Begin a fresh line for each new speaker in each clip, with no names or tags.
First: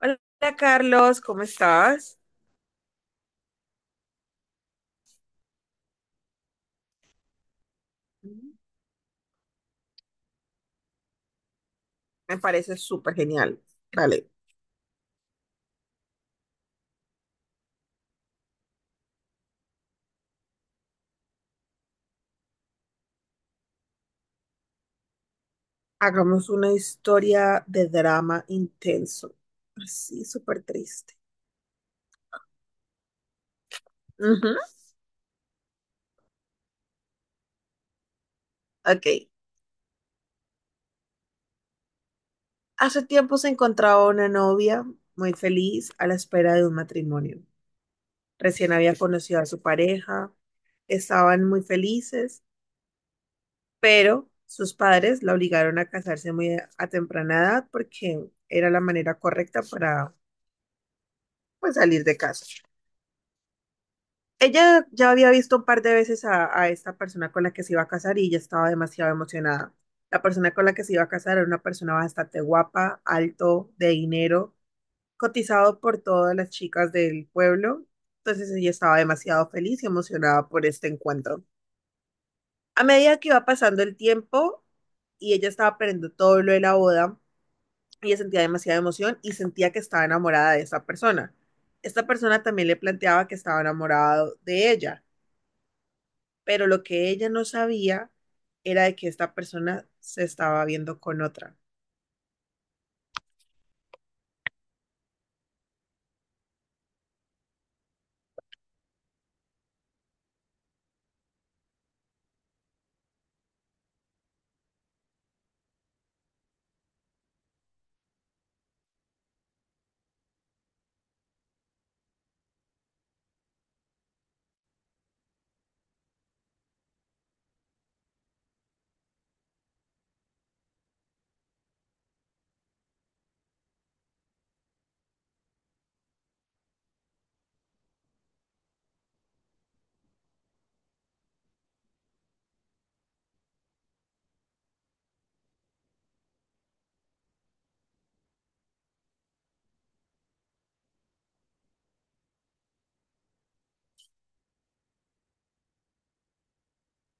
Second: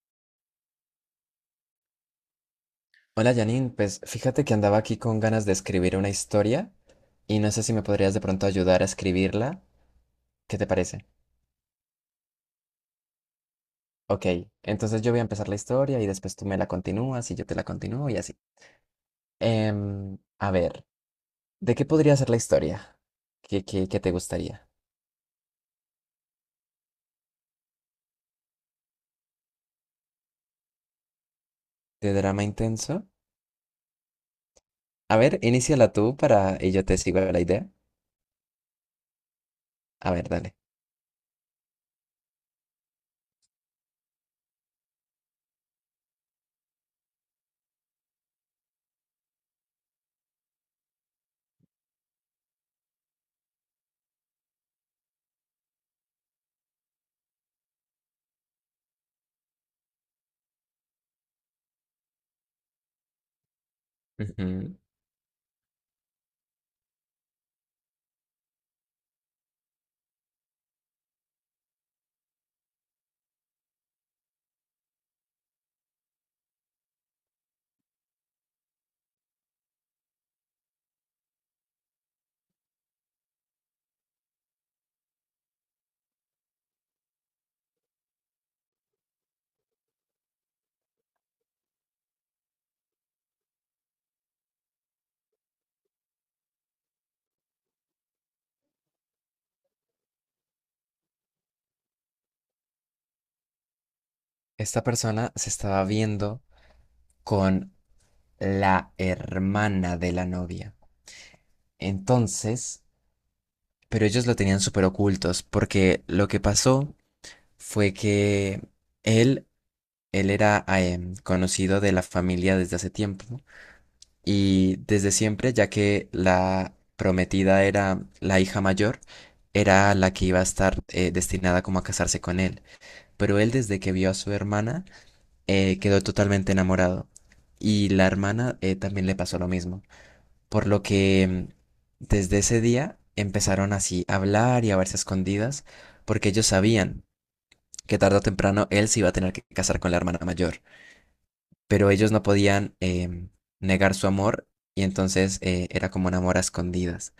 Hola Carlos, ¿cómo estás?
Hola Janine, pues fíjate que andaba aquí con ganas de escribir una historia y no sé si me podrías de pronto ayudar a escribirla. ¿Qué te parece?
Me parece súper genial.
Ok,
Vale,
entonces yo voy a empezar la historia y después tú me la continúas y yo te la continúo y así. A ver, ¿de qué podría ser la historia? ¿Qué te gustaría?
hagamos una historia de drama intenso. Así, súper triste.
¿De drama intenso?
Ujú.
A ver, iníciala tú para y yo te sigo la idea.
Ok.
A ver, dale.
Hace tiempo se encontraba una novia muy feliz a la espera de un matrimonio. Recién había conocido a su pareja, estaban muy felices, pero sus padres la obligaron a casarse muy a temprana edad porque era la manera correcta para, pues, salir de casa.
Ujú.
Ella ya había visto un par de veces a esta persona con la que se iba a casar y ya estaba demasiado emocionada. La persona con la que se iba a casar era una persona bastante guapa, alto, de dinero, cotizado por todas las chicas del pueblo. Entonces ella estaba demasiado feliz y emocionada por este encuentro. A medida que iba pasando el tiempo y ella estaba aprendiendo todo lo de la boda, ella sentía demasiada emoción y sentía que estaba enamorada de esa persona. Esta persona también le planteaba que estaba enamorado de ella, pero lo que ella no sabía era de que esta persona se estaba viendo con otra.
Esta persona se estaba viendo con la hermana de la novia. Entonces, pero ellos lo tenían súper ocultos, porque lo que pasó fue que él, él era conocido de la familia desde hace tiempo, ¿no? Y desde siempre, ya que la prometida era la hija mayor, era la que iba a estar destinada como a casarse con él. Pero él desde que vio a su hermana quedó totalmente enamorado y la hermana también le pasó lo mismo. Por lo que desde ese día empezaron así a hablar y a verse a escondidas, porque ellos sabían que tarde o temprano él se iba a tener que casar con la hermana mayor, pero ellos no podían negar su amor, y entonces era como un amor a escondidas.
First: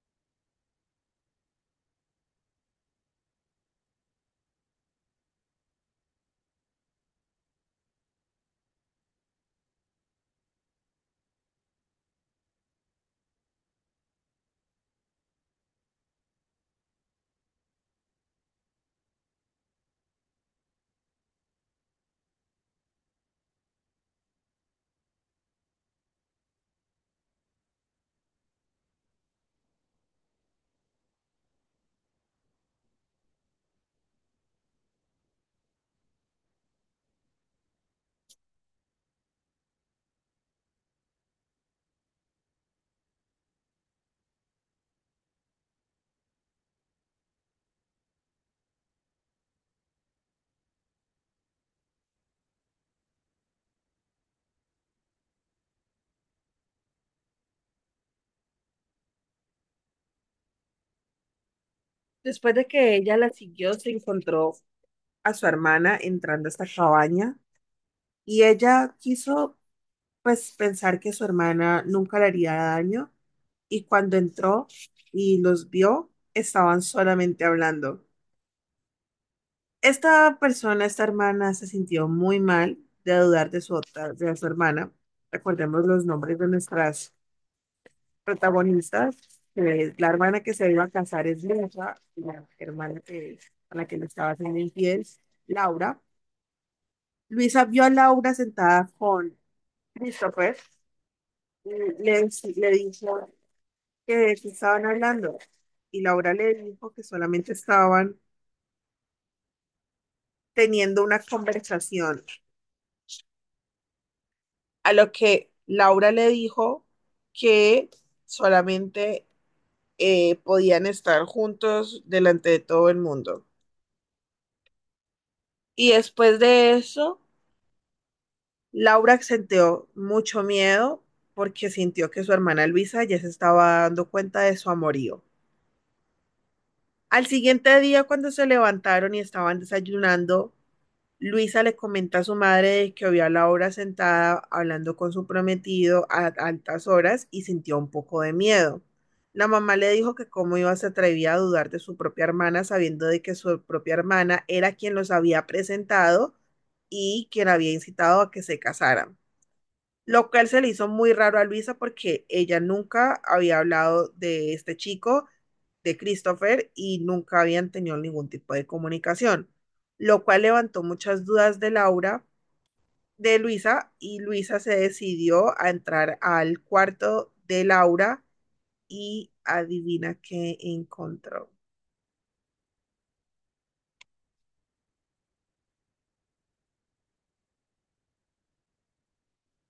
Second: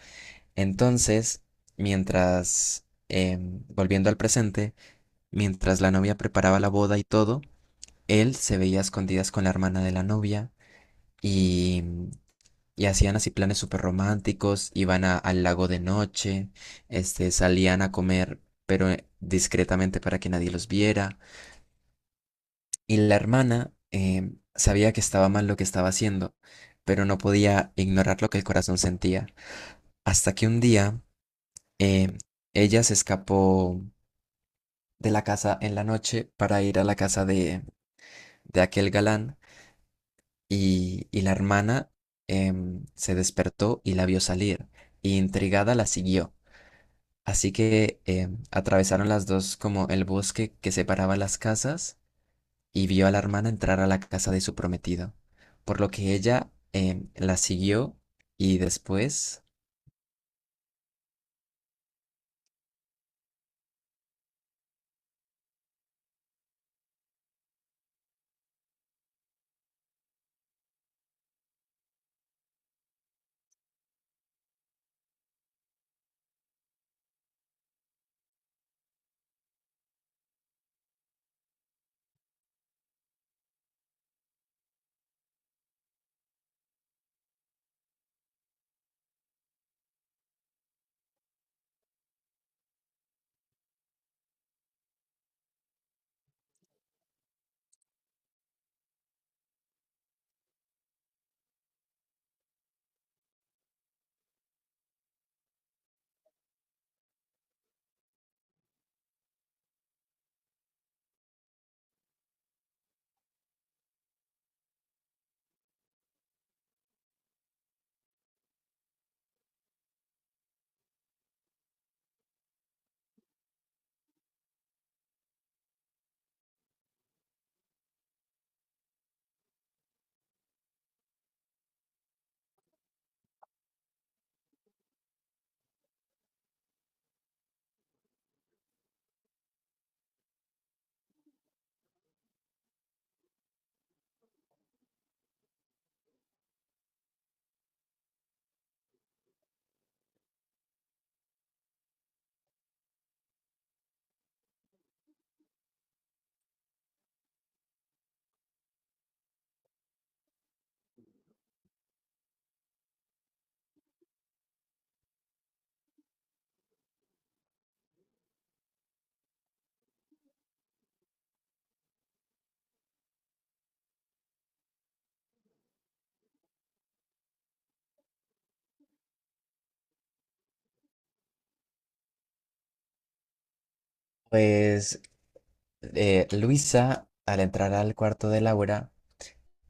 Entonces, mientras, volviendo al presente, mientras la novia preparaba la boda y todo, él se veía a escondidas con la hermana de la novia y Y hacían así planes súper románticos, al lago de noche, este, salían a comer, pero discretamente para que nadie los viera. Y la hermana sabía que estaba mal lo que estaba haciendo, pero no podía ignorar lo que el corazón sentía. Hasta que un día eh, ella se escapó de la casa en la noche para ir a la casa de aquel galán, y la hermana se despertó y la vio salir, y intrigada la siguió. Así que atravesaron las dos como el bosque que separaba las casas y vio a la hermana entrar a la casa de su prometido, por lo que ella la siguió, y después,
Después de que ella la siguió, se encontró a su hermana entrando a esta cabaña y ella quiso, pues, pensar que su hermana nunca le haría daño, y cuando entró y los vio, estaban solamente hablando. Esta persona, esta hermana, se sintió muy mal de dudar de su otra, de su hermana. Recordemos los nombres de nuestras protagonistas. La hermana que se iba a casar es Luisa, y la hermana que, a la que le estaba haciendo infiel, Laura. Luisa vio a Laura sentada con Christopher, y le, le dijo que de qué estaban hablando, y Laura le dijo que solamente estaban teniendo una conversación, a lo que Laura le dijo que solamente podían estar juntos delante de todo el mundo. Y después de eso, Laura sentió mucho miedo porque sintió que su hermana Luisa ya se estaba dando cuenta de su amorío. Al siguiente día, cuando se levantaron y estaban desayunando, Luisa le comenta a su madre que vio a Laura sentada hablando con su prometido a altas horas y sintió un poco de miedo. La mamá le dijo que cómo iba se atrevía a dudar de su propia hermana sabiendo de que su propia hermana era quien los había presentado y quien había incitado a que se casaran. Lo cual se le hizo muy raro a Luisa porque ella nunca había hablado de este chico, de Christopher, y nunca habían tenido ningún tipo de comunicación, lo cual levantó muchas dudas de Laura, de Luisa, y Luisa se decidió a entrar al cuarto de Laura y adivina qué encontró.
pues Luisa, al entrar al cuarto de Laura,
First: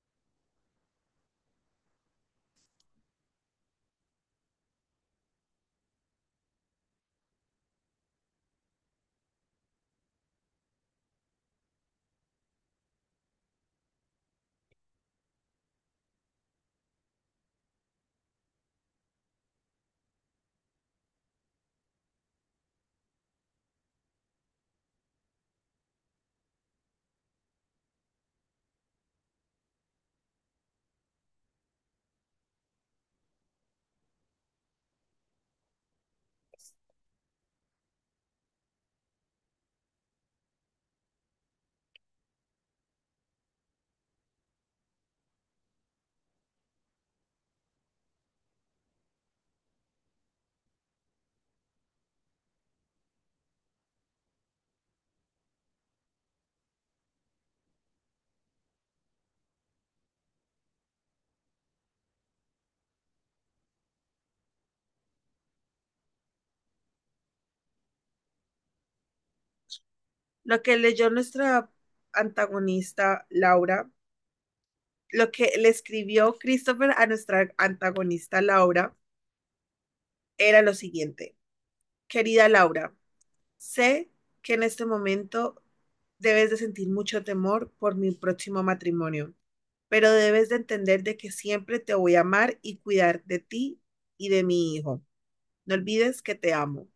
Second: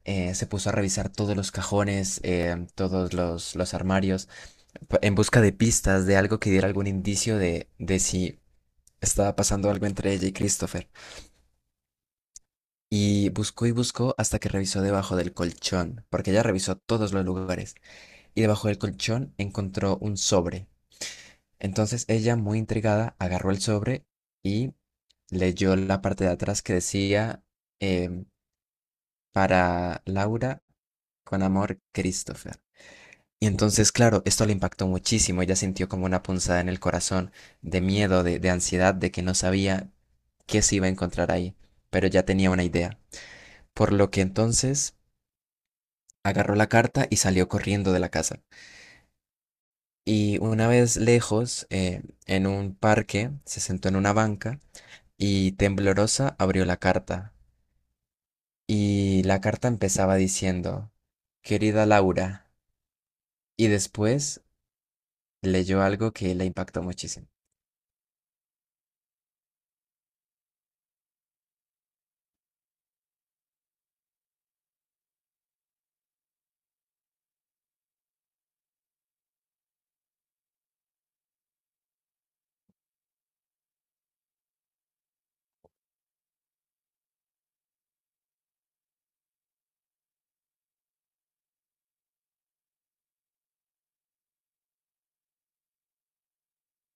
se puso a revisar todos los cajones, todos los armarios, en busca de pistas, de algo que diera algún indicio de si estaba pasando algo entre ella y Christopher. Y buscó hasta que revisó debajo del colchón, porque ella revisó todos los lugares, y debajo del colchón encontró un sobre. Entonces ella, muy intrigada, agarró el sobre y leyó la parte de atrás que decía em, para Laura, con amor, Christopher. Y entonces, claro, esto le impactó muchísimo. Ella sintió como una punzada en el corazón, de miedo, de ansiedad, de que no sabía qué se iba a encontrar ahí, pero ya tenía una idea. Por lo que entonces agarró la carta y salió corriendo de la casa. Y una vez lejos, en un parque, se sentó en una banca y temblorosa abrió la carta. Y la carta empezaba diciendo, querida Laura, y después leyó algo que la impactó muchísimo.
Lo que leyó nuestra antagonista Laura, lo que le escribió Christopher a nuestra antagonista Laura era lo siguiente. Querida Laura, sé que en este momento debes de sentir mucho temor por mi próximo matrimonio, pero debes de entender de que siempre te voy a amar y cuidar de ti y de mi hijo. No olvides que te amo.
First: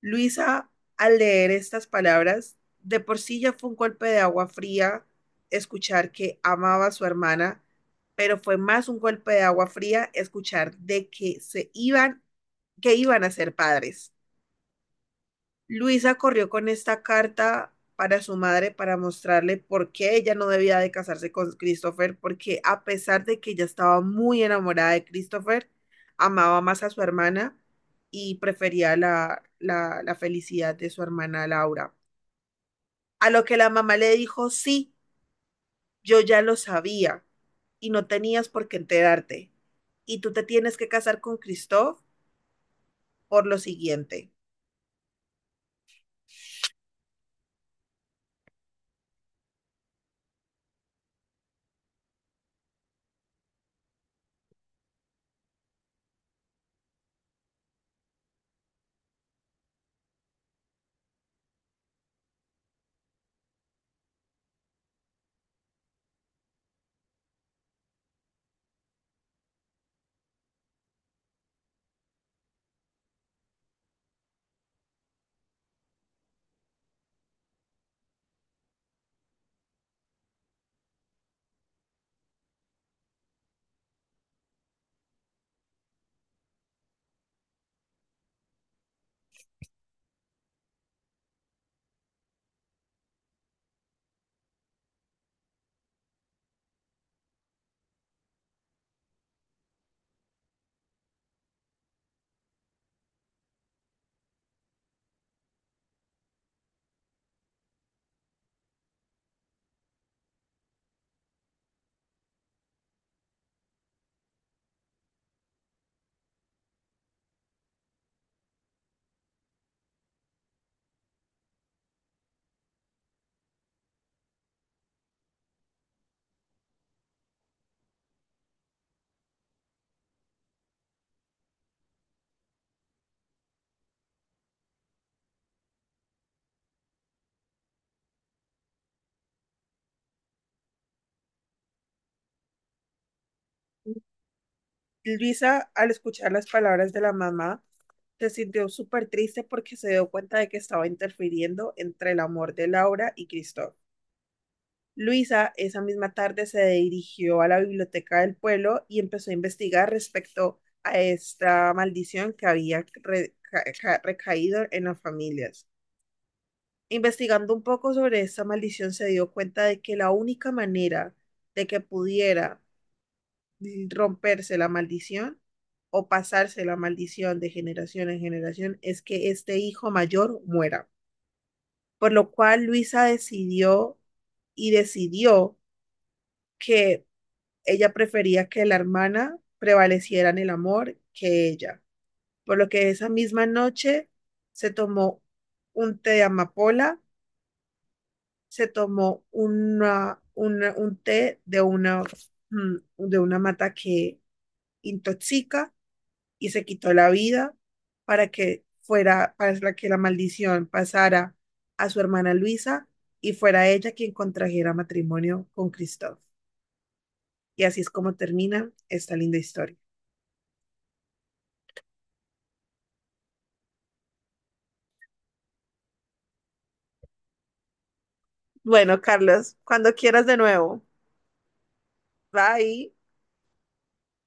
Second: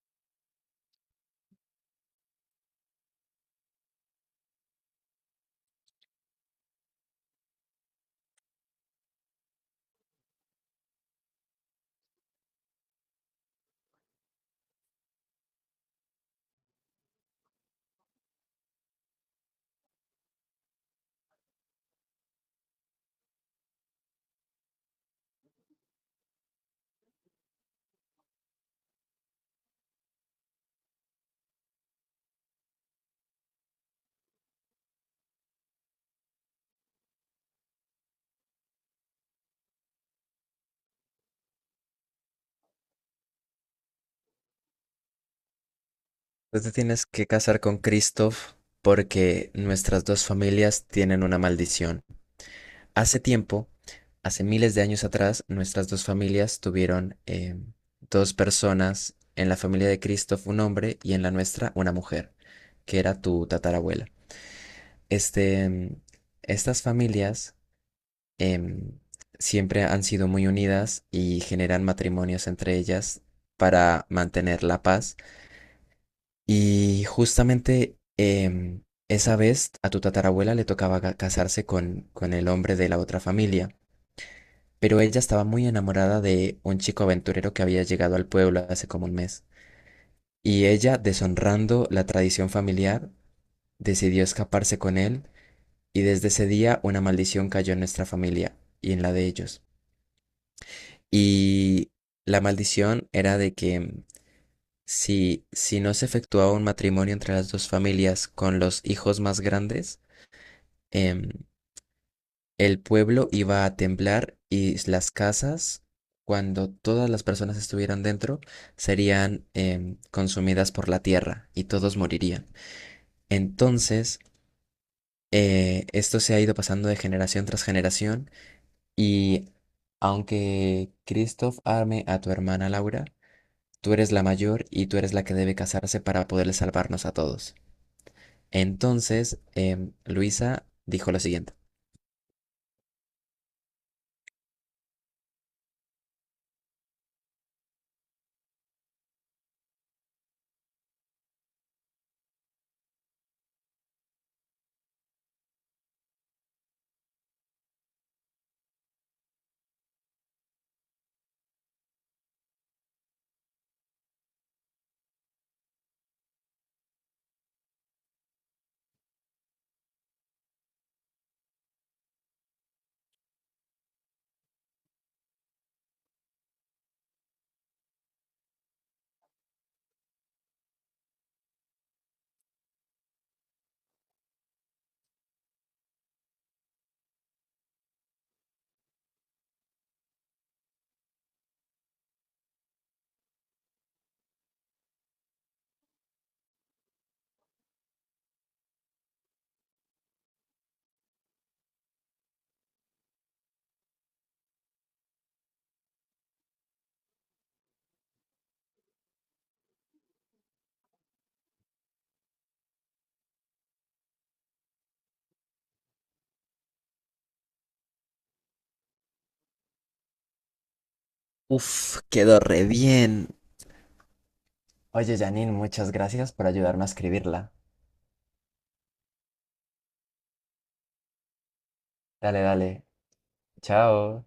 Luisa, al leer estas palabras, de por sí ya fue un golpe de agua fría escuchar que amaba a su hermana, pero fue más un golpe de agua fría escuchar de que se iban, que iban a ser padres. Luisa corrió con esta carta para su madre para mostrarle por qué ella no debía de casarse con Christopher, porque a pesar de que ella estaba muy enamorada de Christopher, amaba más a su hermana y prefería la felicidad de su hermana Laura. A lo que la mamá le dijo, sí, yo ya lo sabía y no tenías por qué enterarte. Y tú te tienes que casar con Christoph por lo siguiente.
Tú te tienes que casar con Christoph porque nuestras dos familias tienen una maldición. Hace tiempo, hace miles de años atrás, nuestras dos familias tuvieron dos personas. En la familia de Cristo un hombre, y en la nuestra una mujer, que era tu tatarabuela. Este, estas familias em, siempre han sido muy unidas y generan matrimonios entre ellas para mantener la paz. Y justamente esa vez a tu tatarabuela le tocaba casarse con el hombre de la otra familia. Pero ella estaba muy enamorada de un chico aventurero que había llegado al pueblo hace como un mes. Y ella, deshonrando la tradición familiar, decidió escaparse con él, y desde ese día una maldición cayó en nuestra familia y en la de ellos. Y la maldición era de que si no se efectuaba un matrimonio entre las dos familias con los hijos más grandes, em, el pueblo iba a temblar y las casas, cuando todas las personas estuvieran dentro, serían consumidas por la tierra y todos morirían. Entonces, esto se ha ido pasando de generación tras generación, y aunque Christoph arme a tu hermana Laura, tú eres la mayor y tú eres la que debe casarse para poderle salvarnos a todos. Entonces, Luisa dijo lo siguiente.
Luisa, al escuchar las palabras de la mamá, se sintió súper triste porque se dio cuenta de que estaba interfiriendo entre el amor de Laura y Cristóbal. Luisa esa misma tarde se dirigió a la biblioteca del pueblo y empezó a investigar respecto a esta maldición que había recaído en las familias. Investigando un poco sobre esta maldición se dio cuenta de que la única manera de que pudiera romperse la maldición o pasarse la maldición de generación en generación es que este hijo mayor muera. Por lo cual Luisa decidió que ella prefería que la hermana prevaleciera en el amor que ella. Por lo que esa misma noche se tomó un té de amapola, se tomó un té de una, mm, de una mata que intoxica y se quitó la vida para que fuera, para que la maldición pasara a su hermana Luisa y fuera ella quien contrajera matrimonio con Christoph. Y así es como termina esta linda historia.
Uf, quedó re bien. Oye, Janine, muchas gracias por ayudarme a escribirla.
Bueno, Carlos, cuando quieras de nuevo.
Dale, dale.
Bye.
Chao.